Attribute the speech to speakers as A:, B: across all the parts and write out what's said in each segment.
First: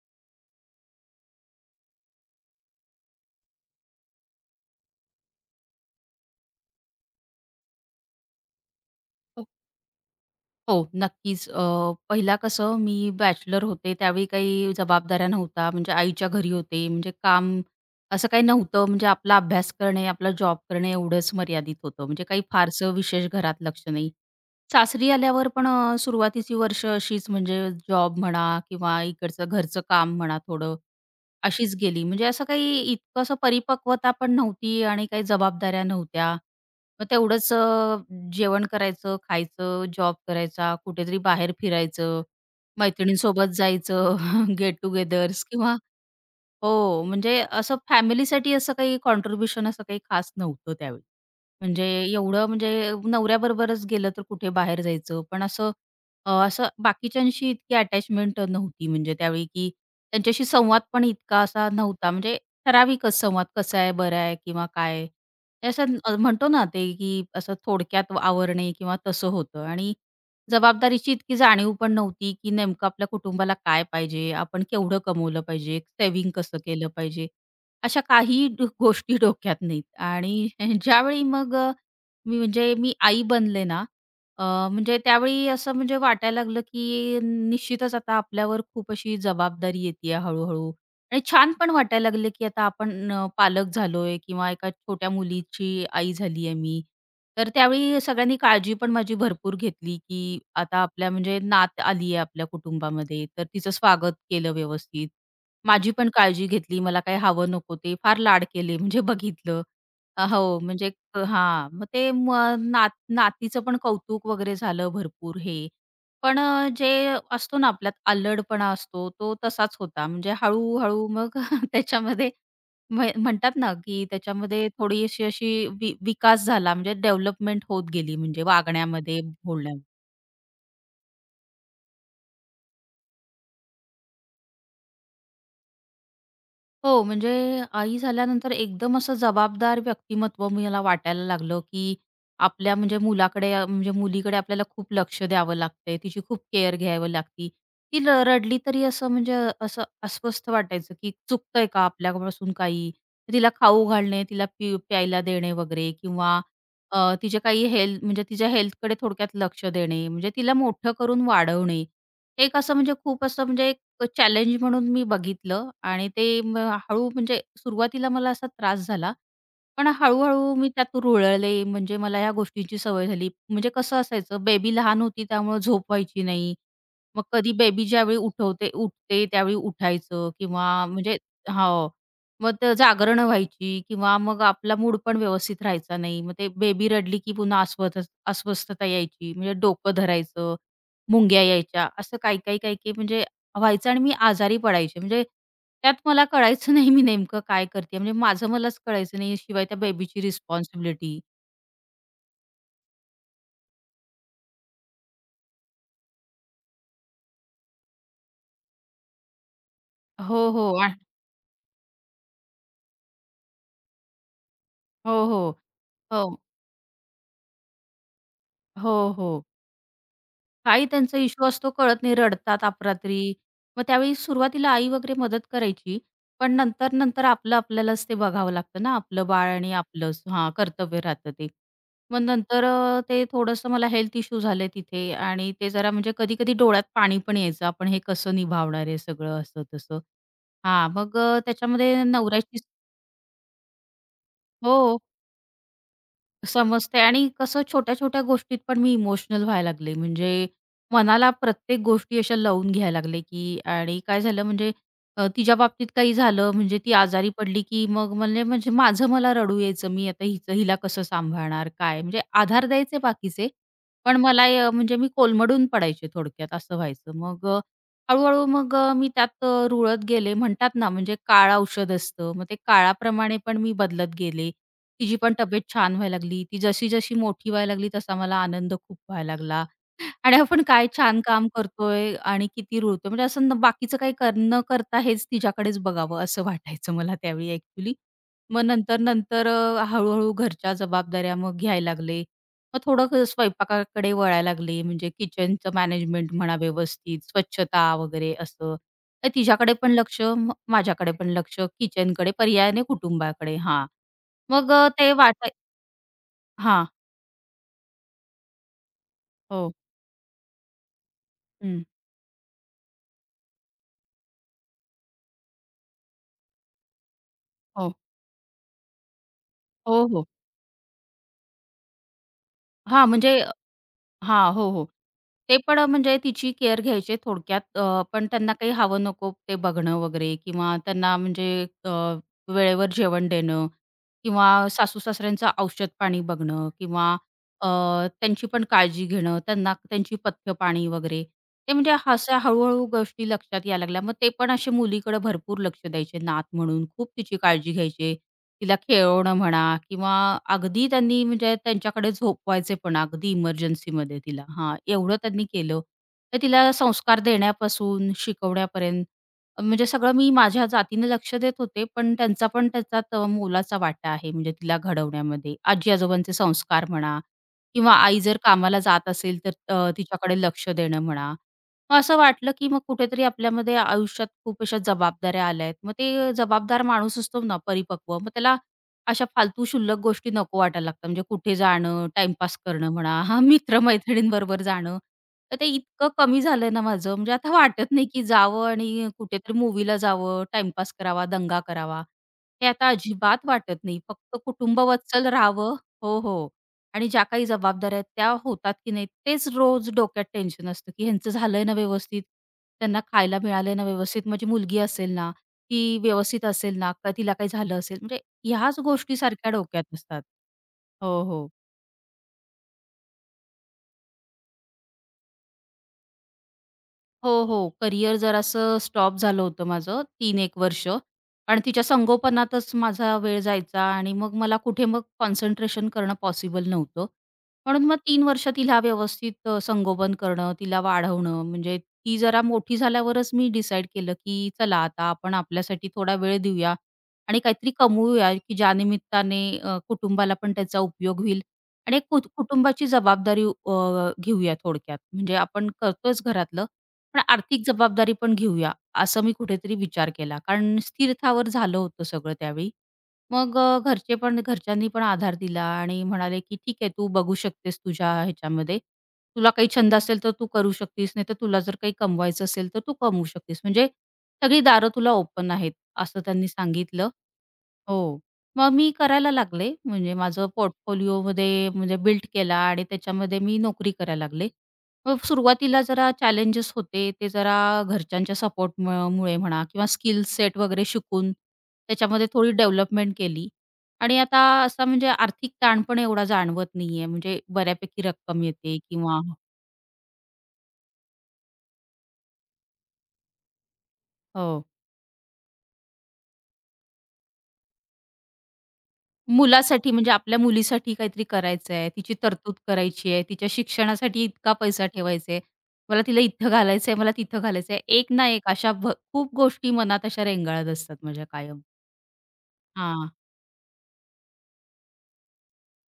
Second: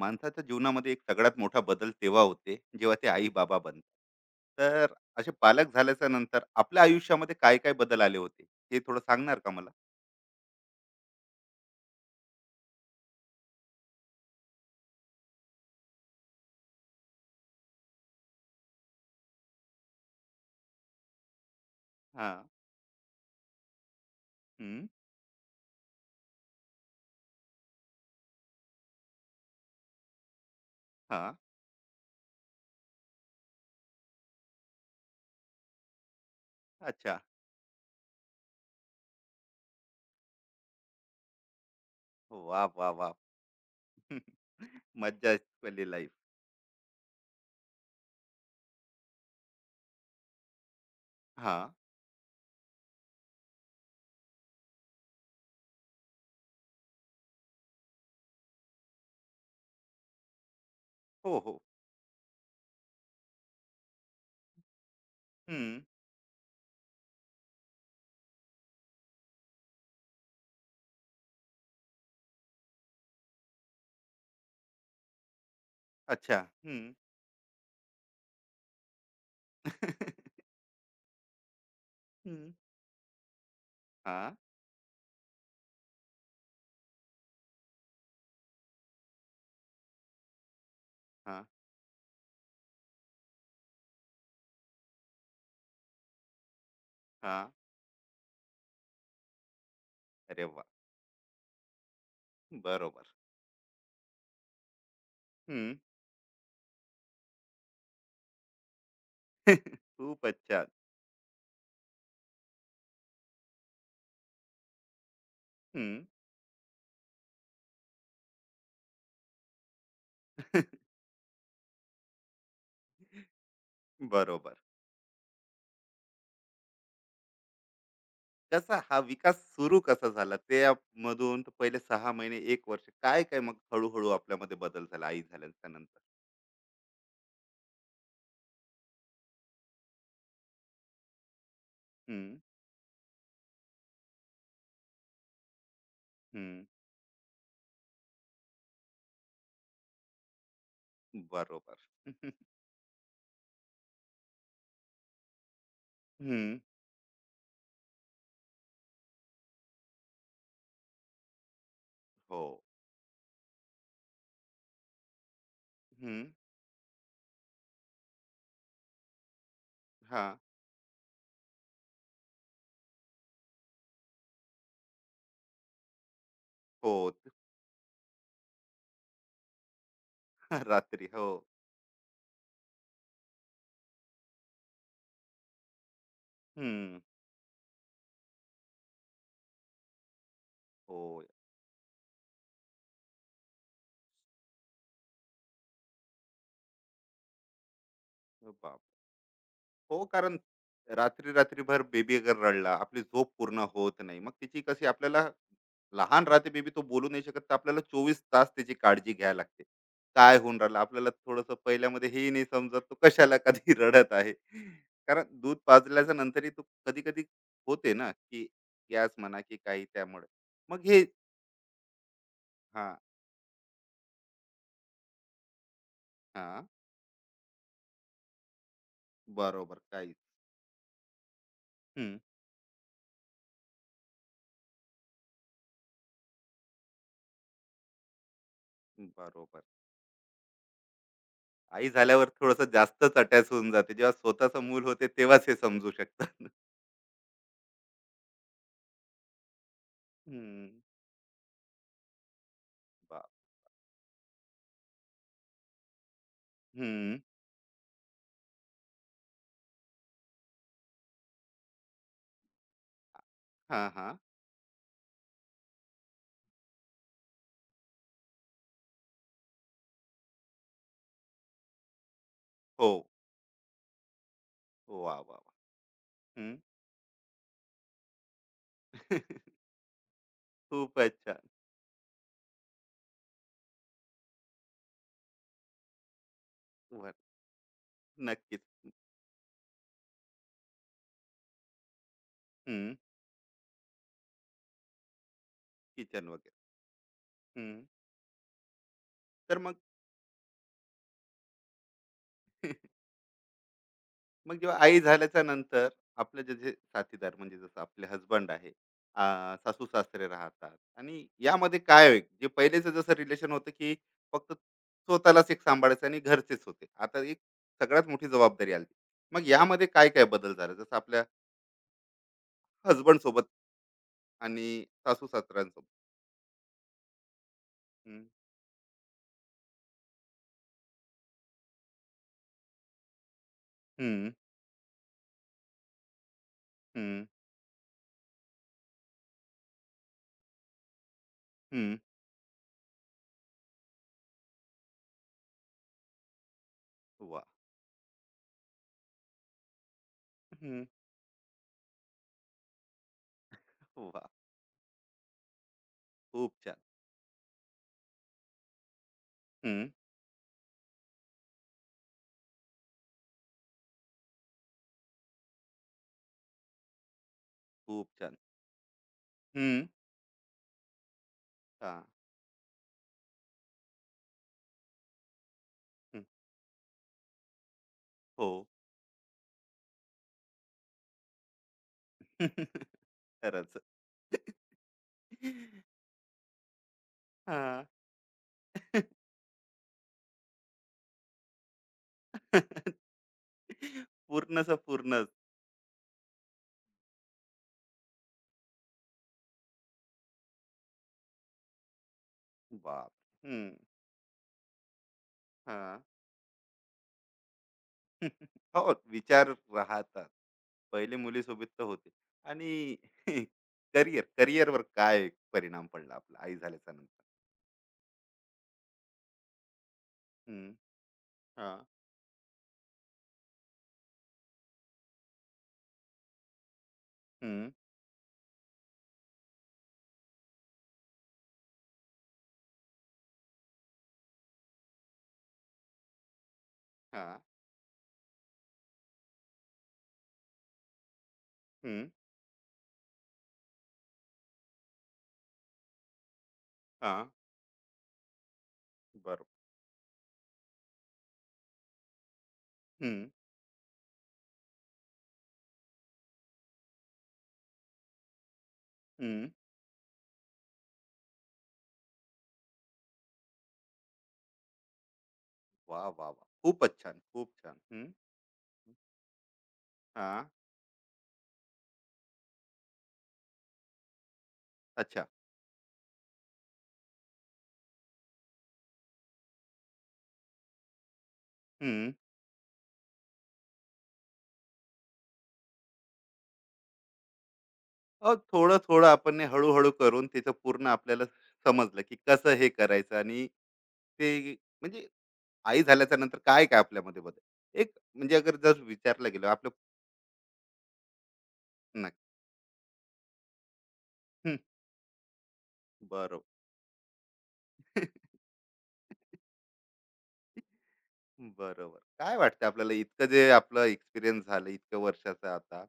A: माणसाच्या जीवनामध्ये एक सगळ्यात मोठा बदल तेव्हा होते जेव्हा ते आई बाबा बनतात. तर असे पालक झाल्याच्या नंतर आपल्या आयुष्यामध्ये काय काय बदल आले होते, ते थोडं सांगणार
B: हो,
A: का मला?
B: हो, नक्कीच. पहिला कसं मी बॅचलर होते, त्यावेळी काही जबाबदाऱ्या नव्हत्या. म्हणजे आईच्या घरी होते. म्हणजे काम असं काही नव्हतं. म्हणजे आपला अभ्यास करणे, आपला जॉब करणे एवढंच मर्यादित होतं. म्हणजे
A: हा.
B: काही फारसं विशेष घरात लक्ष नाही.
A: हम्म.
B: सासरी आल्यावर पण सुरुवातीची वर्ष अशीच म्हणजे जॉब म्हणा किंवा इकडचं घरचं काम म्हणा थोडं,
A: हा.
B: अशीच गेली. म्हणजे असं काही इतकं असं परिपक्वता पण नव्हती आणि काही जबाबदाऱ्या नव्हत्या. मग
A: अच्छा.
B: तेवढंच जेवण करायचं, खायचं, जॉब करायचा, कुठेतरी बाहेर फिरायचं,
A: वा वा वा.
B: मैत्रिणींसोबत जायचं, गेट
A: मज्जा
B: टुगेदर्स किंवा
A: वाली लाईफ.
B: हो, म्हणजे असं फॅमिलीसाठी असं काही कॉन्ट्रिब्युशन असं काही खास नव्हतं त्यावेळी.
A: हा.
B: म्हणजे एवढं म्हणजे नवऱ्याबरोबरच गेलं तर कुठे बाहेर जायचं. पण असं बाकीच्यांशी इतकी अटॅचमेंट नव्हती म्हणजे त्यावेळी, की त्यांच्याशी संवाद पण
A: हो
B: इतका
A: हो.
B: असा नव्हता. म्हणजे ठराविकच संवाद कसा आहे, बरा आहे किंवा काय हे
A: हम्म.
B: असं, म्हणतो ना ते, की असं थोडक्यात आवरणे किंवा तसं होतं आणि जबाबदारीची इतकी जाणीव पण नव्हती, की नेमकं आपल्या कुटुंबाला काय पाहिजे, आपण केवढं कमवलं पाहिजे, सेव्हिंग
A: अच्छा.
B: कसं केलं
A: हम्म.
B: पाहिजे, अशा काही गोष्टी डोक्यात नाहीत. आणि ज्यावेळी मग,
A: हम्म.
B: मी आई बनले ना,
A: हा
B: अ, म्हणजे त्यावेळी असं म्हणजे वाटायला लागलं, की निश्चितच आता आपल्यावर खूप अशी जबाबदारी येतीये हळू आणि
A: हा
B: छान पण वाटायला लागलं, की आता आपण, पालक झालोय किंवा एका छोट्या मुलीची आई झालीये मी.
A: हा.
B: तर त्यावेळी सगळ्यांनी काळजी पण माझी भरपूर घेतली, की
A: अरे वा.
B: आता आपल्या म्हणजे नात आली आहे आपल्या
A: बरोबर.
B: कुटुंबामध्ये, तर तिचं स्वागत केलं व्यवस्थित.
A: हम्म.
B: माझी पण काळजी घेतली, मला काय हवं नको ते फार लाड केले म्हणजे बघितलं.
A: खूपच
B: हो,
A: छान.
B: म्हणजे हां, मग ते म नात नातीचं पण कौतुक वगैरे झालं भरपूर हे.
A: हम्म.
B: पण, जे असतो ना आपल्यात अल्लडपणा असतो, तो तसाच होता. म्हणजे हळू-हळू मग त्याच्यामध्ये म्हणतात ना, की
A: बरोबर.
B: त्याच्यामध्ये थोडीशी अशी विकास झाला म्हणजे डेव्हलपमेंट होत गेली म्हणजे
A: कसा हा
B: वागण्यामध्ये,
A: विकास सुरू
B: बोलण्यामध्ये.
A: कसा झाला त्यामधून? तर पहिले सहा महिने, एक वर्ष, काय काय मग हळूहळू आपल्यामध्ये बदल झाला आई झाल्याच्या नंतर?
B: हो, म्हणजे आई झाल्यानंतर एकदम असं जबाबदार व्यक्तिमत्व मला वाटायला लागलं, की
A: हम्म.
B: आपल्या म्हणजे मुलाकडे, म्हणजे मुलीकडे आपल्याला खूप लक्ष द्यावं लागतंय. तिची खूप
A: हम्म.
B: केअर घ्यावी लागती. ती रडली तरी असं म्हणजे असं अस्वस्थ वाटायचं, की चुकतंय
A: बरोबर.
B: का आपल्यापासून काही? तिला खाऊ घालणे, तिला प्यायला देणे वगैरे किंवा,
A: हम्म.
B: तिचे काही हेल्थ म्हणजे तिच्या हेल्थकडे थोडक्यात लक्ष देणे, म्हणजे तिला मोठं करून वाढवणे.
A: हो.
B: एक असं म्हणजे खूप असं म्हणजे चॅलेंज म्हणून मी बघितलं आणि
A: हम्म.
B: ते हळू म्हणजे सुरुवातीला मला असा त्रास झाला. पण
A: हा.
B: हळू-हळू मी त्यात रुळले, म्हणजे मला ह्या गोष्टींची सवय झाली. म्हणजे कसं असायचं, बेबी लहान होती त्यामुळे झोप व्हायची नाही.
A: हो.
B: मग कधी बेबी ज्यावेळी उठते त्यावेळी उठायचं किंवा
A: रात्री,
B: म्हणजे
A: हो.
B: हो. मग ते जागरणं व्हायची किंवा मग आपला मूड पण व्यवस्थित राहायचा नाही. मग ते बेबी
A: हम्म.
B: रडली की पुन्हा अस्वस्थता यायची. म्हणजे डोकं धरायचं,
A: हो.
B: मुंग्या यायच्या. असं काही म्हणजे व्हायचं आणि मी आजारी पडायचे. म्हणजे त्यात मला कळायचं नाही मी नेमकं काय करते. म्हणजे माझं मलाच कळायचं नाही. शिवाय त्या
A: हो
B: बेबीची
A: कारण
B: रिस्पॉन्सिबिलिटी.
A: रात्री रात्रीभर बेबी अगर रडला, आपली झोप पूर्ण होत नाही, मग तिची कशी आपल्याला. लहान राहते बेबी, तो बोलू नाही शकत, तर आपल्याला चोवीस तास त्याची काळजी घ्यायला लागते. काय
B: हो,
A: होऊन
B: हो.
A: राहिलं आपल्याला थोडंसं पहिल्यामध्ये हे नाही समजत, तो कशाला कधी रडत आहे. कारण
B: हो, हो.
A: दूध पाजल्याच्या
B: हो.
A: नंतरही तो कधी कधी होते ना की
B: हो,
A: गॅस
B: हो.
A: म्हणा की काही त्यामुळे.
B: काही
A: मग हे.
B: त्यांचा इश्यू असतो कळत नाही, रडतात
A: हा.
B: अपरात्री. मग त्यावेळी सुरुवातीला आई वगैरे मदत करायची. पण
A: हा.
B: नंतर आपलं आपल्यालाच ते बघावं लागतं ना, आपलं बाळ आणि
A: बरोबर काही.
B: आपलंच हां, कर्तव्य राहतं ते.
A: हम्म.
B: मग नंतर, ते थोडंसं मला हेल्थ इश्यू झाले तिथे आणि ते जरा म्हणजे कधी-कधी डोळ्यात पाणी पण यायचं. आपण हे कसं निभावणार आहे सगळं
A: बरोबर.
B: असं तसं. हां, मग,
A: आई
B: त्याच्यामध्ये
A: झाल्यावर
B: नवऱ्याची
A: थोडस जास्तच अटॅच होऊन जाते, जेव्हा स्वतःचं मूल
B: हो.
A: होते तेव्हाच हे समजू शकतात.
B: समजते आणि कसं छोट्या-छोट्या गोष्टीत पण मी इमोशनल व्हायला लागले. म्हणजे
A: हं.
B: मनाला प्रत्येक गोष्टी अशा लावून घ्यायला लागले,
A: बाप!
B: की आणि काय झालं म्हणजे, तिच्या बाबतीत काही झालं म्हणजे ती
A: हं.
B: आजारी पडली, की मग म्हणजे म्हणजे माझं मला रडू यायचं. मी आता हिचं हिला कसं सांभाळणार? काय? म्हणजे आधार द्यायचे बाकीचे,
A: हां,
B: पण
A: हां.
B: मला, म्हणजे मी कोलमडून पडायचे थोडक्यात असं व्हायचं. मग, हळू मग, मी त्यात, रुळत गेले म्हणतात ना, म्हणजे काळ औषध असतं. मग ते
A: हो.
B: काळाप्रमाणे पण मी बदलत गेले.
A: वाह!
B: तिची
A: वाह!
B: पण
A: वाह!
B: तब्येत छान व्हायला लागली.
A: हं.
B: ती जशी-जशी मोठी व्हायला लागली तसा मला आनंद खूप व्हायला लागला. आणि आपण काय
A: खूपच
B: छान
A: छान.
B: काम करतोय आणि किती रुळतोय. म्हणजे असं न बाकीचं काही कर न करता हेच तिच्याकडेच बघावं असं वाटायचं
A: बर.
B: मला त्यावेळी ॲक्चुअली.
A: नक्कीच.
B: मग नंतर-नंतर, हळू घरच्या जबाबदाऱ्या मग घ्यायला लागले. मग
A: हं.
B: थोडं स्वयंपाकाकडे वळायला लागले. म्हणजे किचनचं
A: किचन
B: मॅनेजमेंट
A: वगैरे.
B: म्हणा व्यवस्थित,
A: हं.
B: स्वच्छता वगैरे असं. तर
A: तर
B: तिच्याकडे
A: मग.
B: पण लक्ष, माझ्याकडे पण लक्ष, किचनकडे पर्यायाने कुटुंबाकडे. हां.
A: मग
B: मग
A: जेव्हा
B: अ,
A: आई
B: ते
A: झाल्याच्या
B: वाटाय
A: नंतर आपले जे, जे
B: हां.
A: साथीदार म्हणजे जसं आपले हसबंड आहे,
B: हो.
A: सासू-सासरे राहतात, आणि यामध्ये
B: हं.
A: काय होईल जे पहिलेचं जसं रिलेशन होतं, की फक्त स्वतःलाच एक सांभाळायचं आणि घरचेच होते. आता एक
B: हो.
A: सगळ्यात मोठी जबाबदारी आली. मग यामध्ये
B: हो,
A: काय-काय
B: हो.
A: बदल झाला? जसं आपल्या
B: हां,
A: हसबंड
B: म्हणजे
A: सोबत
B: हां.
A: आणि
B: हो, हो.
A: सासू
B: ते पण
A: सासऱ्यांसोबत.
B: म्हणजे तिची केअर घ्यायचे थोडक्यात.
A: हम्म.
B: पण त्यांना काही हवं नको ते बघणं वगैरे किंवा त्यांना म्हणजे, अ, वेळेवर जेवण देणं
A: हम्म.
B: किंवा सासू-सासऱ्यांचं औषध-पाणी बघणं किंवा,
A: हम्म.
B: अ, त्यांची पण काळजी घेणं, त्यांना त्यांची पथ्य-पाणी वगैरे. ते म्हणजे
A: हम्म.
B: अशा हळू-हळू गोष्टी लक्षात यायला लागल्या. मग ते पण असे मुलीकडे भरपूर लक्ष द्यायचे नात म्हणून. खूप तिची
A: वा.
B: काळजी घ्यायचे. तिला खेळवणं म्हणा किंवा
A: हम्म.
B: अगदी त्यांनी म्हणजे त्यांच्याकडे झोपवायचे पण अगदी इमर्जन्सीमध्ये
A: वा.
B: तिला. हां, एवढं त्यांनी केलं. तर
A: खूप
B: तिला
A: छान.
B: संस्कार देण्यापासून शिकवण्यापर्यंत अं, म्हणजे
A: हम्म.
B: सगळं मी माझ्या जातीने लक्ष देत होते, पण त्यांचा पण त्याच्यात, मोलाचा वाटा आहे म्हणजे तिला घडवण्यामध्ये. आजी-आजोबांचे संस्कार म्हणा किंवा
A: खूप
B: आई
A: छान.
B: जर कामाला जात असेल तर,
A: हम्म.
B: तिच्याकडे लक्ष देणं म्हणा.
A: हा.
B: मग असं वाटलं, की मग कुठेतरी आपल्यामध्ये आयुष्यात खूप अशा जबाबदाऱ्या आल्या आहेत. मग
A: हम्म.
B: ते जबाबदार माणूस असतो ना परिपक्व, मग
A: हो.
B: त्याला अशा फालतू शुल्लक गोष्टी नको वाटायला लागतात. म्हणजे कुठे जाणं, टाईमपास करणं म्हणा, हां,
A: खरंच.
B: मित्र-मैत्रिणींबरोबर जाणं. तर ते इतकं कमी झालंय ना माझं, म्हणजे आता
A: हा.
B: वाटत नाही, की जावं आणि कुठेतरी मूव्हीला जावं, टाईमपास करावा, दंगा करावा. हे आता अजिबात वाटत नाही. फक्त
A: पूर्णच
B: कुटुंबवत्सल
A: पूर्णच.
B: राहावं. हो, हो. आणि ज्या काही जबाबदाऱ्या आहेत त्या होतात की नाही तेच रोज डोक्यात टेन्शन असतं की ह्यांचं झालंय ना व्यवस्थित, त्यांना
A: बाप.
B: खायला
A: हम्म.
B: मिळालंय ना व्यवस्थित, माझी मुलगी असेल ना, ती
A: हा.
B: व्यवस्थित असेल ना, का तिला काही झालं असेल, म्हणजे ह्याच
A: हो,
B: गोष्टी
A: विचार
B: सारख्या डोक्यात असतात.
A: राहतात. पहिले
B: हो, हो.
A: मुलीसोबत तर होते आणि करिअर, करिअरवर काय परिणाम पडला आपला आई झाल्याच्या नंतर?
B: हो, हो. करियर जरासं स्टॉप झालं होतं माझं तीन एक
A: हम्म.
B: वर्ष आणि
A: हा.
B: तिच्या संगोपनातच माझा वेळ जायचा आणि मग मला कुठे मग कॉन्सन्ट्रेशन करणं पॉसिबल नव्हतं.
A: हम्म.
B: म्हणून मग 3 वर्ष तिला व्यवस्थित, संगोपन करणं, तिला वाढवणं म्हणजे ती जरा मोठी झाल्यावरच मी डिसाईड केलं, की चला आता आपण आपल्यासाठी थोडा वेळ देऊया
A: हा.
B: आणि काहीतरी कमवूया, की ज्या निमित्ताने, कुटुंबाला पण त्याचा उपयोग होईल आणि एक
A: हम्म.
B: कुटुंबाची जबाबदारी, घेऊया थोडक्यात. म्हणजे आपण करतोच घरातलं
A: हा.
B: पण आर्थिक जबाबदारी पण घेऊया, असं मी
A: बरोबर.
B: कुठेतरी विचार केला. कारण स्थिरथावर झालं होतं सगळं त्यावेळी.
A: हं.
B: मग, घरचे पण घरच्यांनी पण आधार दिला आणि म्हणाले, की "ठीक आहे, तू बघू शकतेस तुझ्या ह्याच्यामध्ये.
A: हं.
B: तुला काही छंद असेल तर तू करू शकतीस, नाहीतर तुला जर काही कमवायचं असेल तर तू कमवू शकतीस. म्हणजे सगळी दारं तुला ओपन आहेत,"
A: वाह,
B: असं
A: वाह, वाह!
B: त्यांनी
A: खूपच
B: सांगितलं.
A: छान, खूप छान. हं.
B: हो. मग मी करायला लागले. म्हणजे
A: हां,
B: माझं पोर्टफोलिओमध्ये म्हणजे बिल्ड केला आणि त्याच्यामध्ये मी नोकरी करायला लागले. मग
A: अच्छा.
B: सुरुवातीला जरा चॅलेंजेस होते. ते जरा घरच्यांच्या सपोर्ट मुळे म्हणा किंवा स्किल सेट वगैरे शिकून
A: हं.
B: त्याच्यामध्ये थोडी डेव्हलपमेंट केली. आणि आता असा म्हणजे आर्थिक ताण पण एवढा जाणवत नाहीये. म्हणजे बऱ्यापैकी
A: मग
B: रक्कम येते
A: थोडं-थोडं
B: किंवा
A: आपण हे हळू-हळू करून तिचं पूर्ण आपल्याला समजलं, की कसं हे करायचं आणि ते
B: हो.
A: म्हणजे आई झाल्याच्या नंतर काय-काय आपल्यामध्ये बदल? एक म्हणजे अगर जर विचारलं गेलं आपलं.
B: मुलासाठी म्हणजे आपल्या मुलीसाठी काहीतरी करायचं आहे, तिची
A: नक्की.
B: तरतूद करायची आहे, तिच्या शिक्षणासाठी इतका
A: हं.
B: पैसा ठेवायचा आहे, मला तिला
A: बरोबर.
B: इथं घालायचं आहे, मला तिथं घालायचं आहे. एक ना एक अशा खूप गोष्टी मनात अशा रेंगाळत असतात माझ्या कायम.
A: बरोबर. काय वाटतं आपल्याला
B: हां,
A: इतकं जे आपलं एक्सपिरियन्स झालं इतक्या वर्षाचं आता,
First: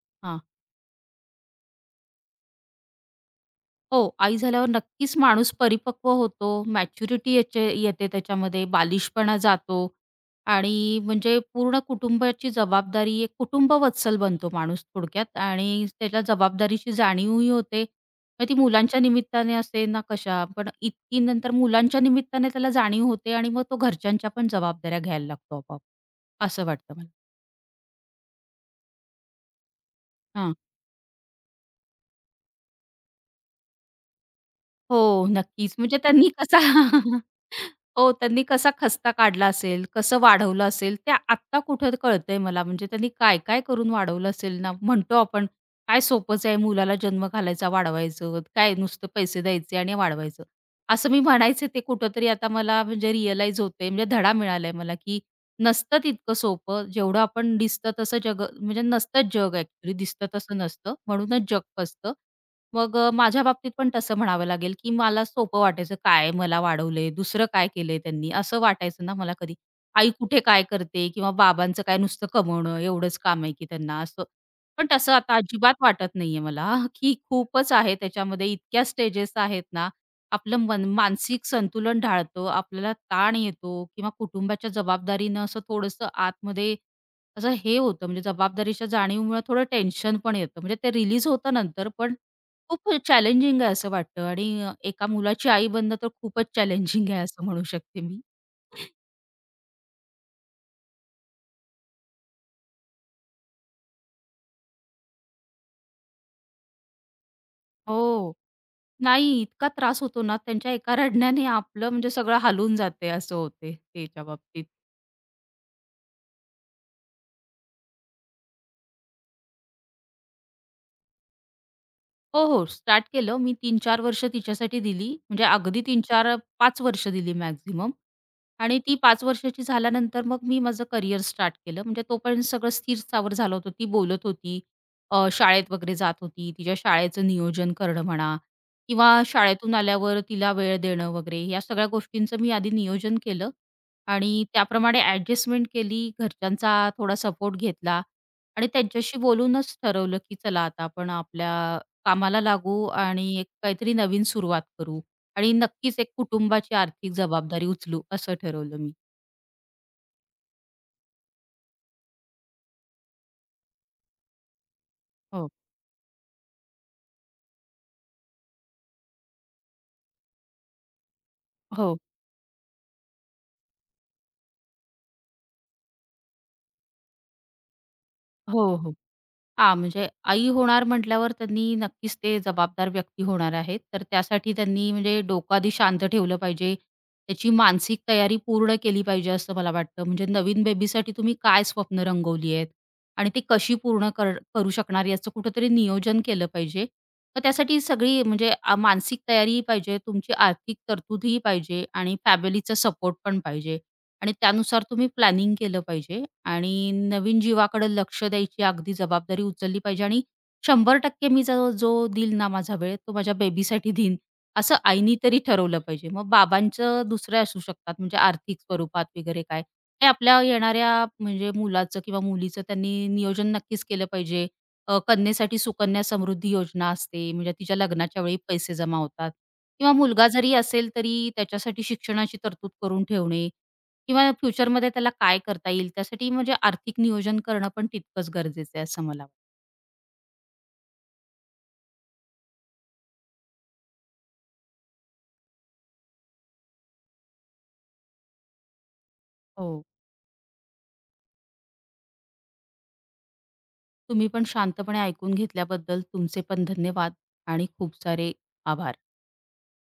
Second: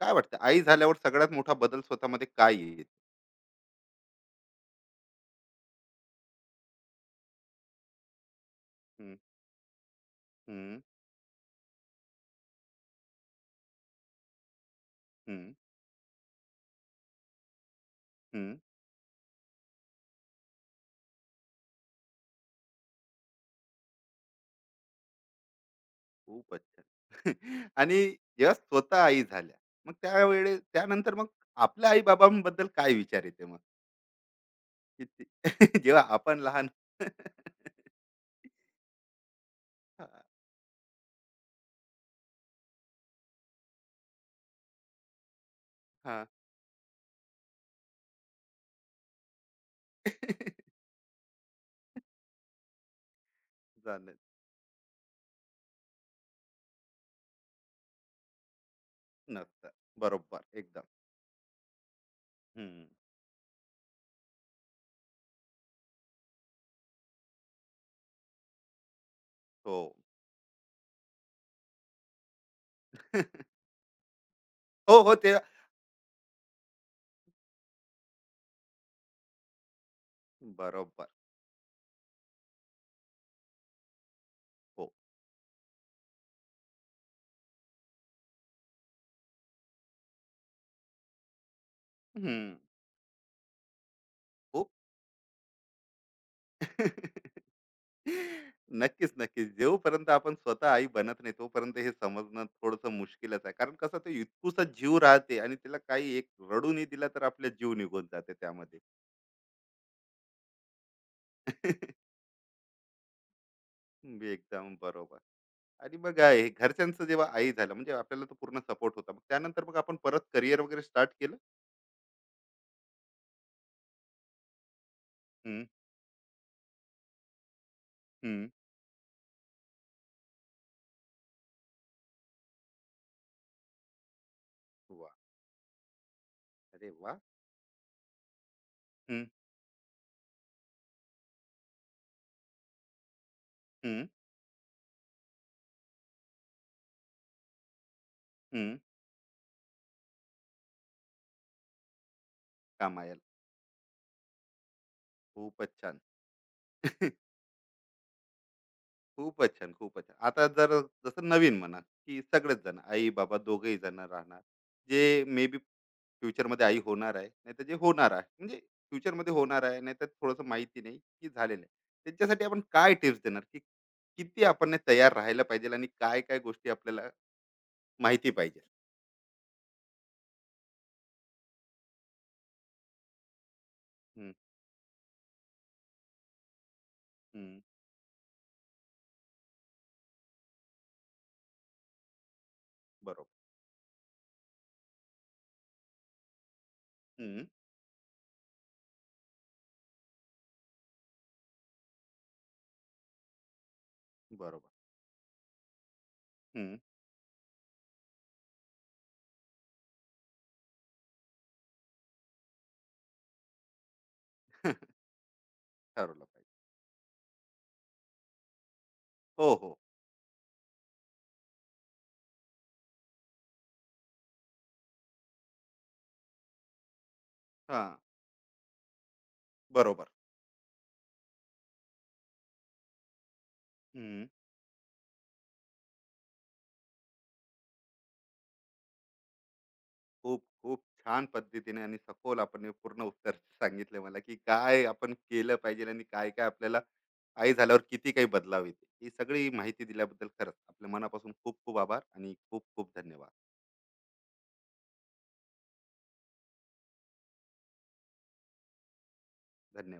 A: काय वाटतं
B: हां.
A: आई झाल्यावर सगळ्यात मोठा बदल स्वतःमध्ये काय येईल?
B: हो, आई झाल्यावर नक्कीच माणूस परिपक्व होतो, मॅच्युरिटी याचे येते त्याच्यामध्ये,
A: हं.
B: बालिशपणा जातो
A: हं.
B: आणि म्हणजे पूर्ण कुटुंबाची जबाबदारी, एक कुटुंबवत्सल बनतो माणूस थोडक्यात
A: हं.
B: आणि त्याला जबाबदारीची जाणीवही होते. मग ती
A: हं.
B: मुलांच्या निमित्ताने असे ना कशा, पण इतकी नंतर मुलांच्या निमित्ताने त्याला जाणीव होते आणि मग तो घरच्यांच्या पण जबाबदाऱ्या घ्यायला लागतो आपोआप.
A: खूपच
B: असं
A: छान.
B: वाटतं मला.
A: आणि जेव्हा स्वतः आई झाल्या, मग त्यावेळेस त्यानंतर मग आपल्या आई-बाबांबद्दल काय विचार येते मग? की ते
B: हो, नक्कीच. म्हणजे
A: जेव्हा
B: त्यांनी
A: आपण
B: कसा
A: लहान.
B: हो, त्यांनी कसा खस्ता काढला असेल,
A: हां,
B: कसं वाढवलं असेल, ते आत्ता कुठं कळतंय मला. म्हणजे त्यांनी काय-काय करून वाढवलं असेल ना. म्हणतो आपण, काय
A: हां.
B: सोपंच आहे मुलाला जन्म घालायचा, वाढवायचं, काय नुसतं पैसे द्यायचे आणि वाढवायचं. असं मी म्हणायचे ते कुठेतरी आता मला म्हणजे रिअलाईज होतंय, म्हणजे
A: झालं.
B: धडा मिळालाय मला, की नसतं तितकं सोपं. जेवढं आपण दिसतं तसं जग म्हणजे नसतं जग
A: नसतं.
B: ॲक्चुअली, दिसतं
A: बरोबर
B: तसं
A: एकदम.
B: नसतं. म्हणूनच जग फसतं.
A: हं.
B: मग, माझ्या बाबतीत पण तसं म्हणावं लागेल, की मला सोपं वाटायचं, काय मला वाढवलंय, दुसरं काय केलंय त्यांनी, असं वाटायचं ना मला कधी.
A: हो.
B: आई कुठे काय करते किंवा बाबांचं काय नुसतं कमवणं एवढंच काम आहे की त्यांना असं. पण
A: हो,
B: तसं
A: हो. ते
B: आता अजिबात वाटत नाहीये मला, की खूपच आहे त्याच्यामध्ये इतक्या स्टेजेस आहेत ना, आपलं मन
A: बरोबर.
B: मानसिक संतुलन ढाळतं, आपल्याला ताण येतो किंवा कुटुंबाच्या
A: हो.
B: जबाबदारीनं असं थोडंसं आतमध्ये असं हे होतं म्हणजे जबाबदारीच्या जाणीवमुळे थोडं टेन्शन पण येतं. म्हणजे ते रिलीज होतं नंतर पण
A: हं.
B: खूप चॅलेंजिंग आहे असं वाटतं आणि,
A: खूप.
B: एका मुलाची आई बनणं तर खूपच चॅलेंजिंग आहे असं म्हणू शकते मी.
A: नक्कीच, नक्कीच. जोपर्यंत आपण स्वतः आई बनत नाही, तोपर्यंत हे समजणं थोडंसं मुश्किलच आहे. कारण कसं ते इतकुसा जीव राहते आणि त्याला काही एक रडूनही दिला तर आपला जीव निघून जाते
B: हो.
A: त्यामध्ये.
B: नाही इतका त्रास होतो ना, त्यांच्या एका रडण्याने आपलं म्हणजे सगळं हालून जाते असं होते त्याच्या बाबतीत.
A: एकदम बरोबर. आणि मग हे घरच्यांचं जेव्हा आई झालं म्हणजे आपल्याला तो पूर्ण सपोर्ट होता. मग त्यानंतर मग आपण परत करियर वगैरे स्टार्ट केलं?
B: हो, हो. स्टार्ट केलं. मी 3-4 वर्ष तिच्यासाठी दिली. म्हणजे
A: हं,
B: अगदी 3-4 5 वर्ष दिली मॅक्सिमम.
A: हं.
B: आणि ती 5 वर्षाची झाल्यानंतर मग मी माझं करियर स्टार्ट केलं. म्हणजे तोपर्यंत सगळं स्थिर स्थावर झालं होतं. ती बोलत होती,
A: वाह!
B: शाळेत वगैरे जात होती. तिच्या
A: अरे वाह!
B: शाळेचं नियोजन करणं म्हणा किंवा
A: हं,
B: शाळेतून आल्यावर तिला वेळ देणं वगैरे या सगळ्या गोष्टींचं मी आधी नियोजन केलं
A: हं,
B: आणि त्याप्रमाणे ॲडजस्टमेंट केली. घरच्यांचा थोडा सपोर्ट घेतला आणि
A: हं.
B: त्यांच्याशी बोलूनच ठरवलं, की चला आता आपण आपल्या कामाला लागू
A: कामाला.
B: आणि एक काहीतरी नवीन सुरुवात करू. आणि
A: खूपच
B: नक्कीच
A: छान.
B: एक कुटुंबाची आर्थिक जबाबदारी उचलू असं ठरवलं मी.
A: खूपच छान, खूपच छान. आता जर जसं नवीन म्हणा, की सगळेच जण आई-बाबा दोघंही जण राहणार, जे मे
B: हो.
A: बी फ्युचरमध्ये आई होणार आहे, नाहीतर जे होणार आहे, म्हणजे फ्युचरमध्ये होणार आहे, नाहीतर थोडंसं माहिती नाही, की झालेलं आहे.
B: हो.
A: त्यांच्यासाठी आपण काय टिप्स देणार, की किती आपण ने तयार राहायला पाहिजे आणि काय-काय गोष्टी आपल्याला माहिती पाहिजे?
B: हो, हो. हां, म्हणजे आई होणार म्हटल्यावर त्यांनी नक्कीच ते जबाबदार व्यक्ती होणार आहेत. तर
A: हं,
B: त्यासाठी त्यांनी म्हणजे डोकं आधी शांत ठेवलं पाहिजे. त्याची
A: हं,
B: मानसिक तयारी पूर्ण केली पाहिजे असं मला वाटतं. म्हणजे नवीन बेबीसाठी तुम्ही काय स्वप्न रंगवली आहेत आणि
A: बरोबर.
B: ती कशी पूर्ण करू शकणार याचं कुठेतरी नियोजन केलं पाहिजे. मग
A: हं,
B: त्यासाठी सगळी म्हणजे, मानसिक तयारीही पाहिजे, तुमची आर्थिक तरतूदही पाहिजे आणि फॅमिलीचा सपोर्ट पण पाहिजे. आणि
A: बरोबर.
B: त्यानुसार तुम्ही प्लॅनिंग केलं पाहिजे
A: हं,
B: आणि नवीन जीवाकडे लक्ष द्यायची अगदी जबाबदारी उचलली पाहिजे आणि 100% मी जो जो देईल ना माझा वेळ, तो माझ्या बेबीसाठी देईन, असं आईनी तरी ठरवलं पाहिजे.
A: ठरवलं
B: मग
A: पाहिजे.
B: बाबांचं दुसरे असू शकतात म्हणजे आर्थिक स्वरूपात वगैरे
A: हो,
B: काय.
A: हो.
B: हे आपल्या येणाऱ्या म्हणजे मुलाचं किंवा मुलीचं त्यांनी नियोजन नक्कीच केलं पाहिजे. कन्येसाठी सुकन्या समृद्धी योजना असते, म्हणजे तिच्या
A: हां,
B: लग्नाच्या वेळी पैसे जमा होतात किंवा
A: बरोबर.
B: मुलगा जरी असेल तरी त्याच्यासाठी शिक्षणाची तरतूद करून ठेवणे किंवा फ्युचरमध्ये त्याला काय करता येईल, त्यासाठी म्हणजे आर्थिक नियोजन करणं पण तितकंच गरजेचं आहे असं मला वाटतं.
A: खूप खूप छान पद्धतीने आणि सखोल आपण पूर्ण उत्तर सांगितले मला की काय आपण केलं पाहिजे आणि काय काय आपल्याला आई झाल्यावर किती काही बदलाव येते ही सगळी
B: हो.
A: माहिती दिल्याबद्दल खरंच आपल्या मनापासून खूप खूप आभार आणि खूप खूप धन्यवाद.
B: तुम्ही पण शांतपणे ऐकून घेतल्याबद्दल तुमचे पण धन्यवाद आणि खूप सारे आभार.
A: धन्यवाद.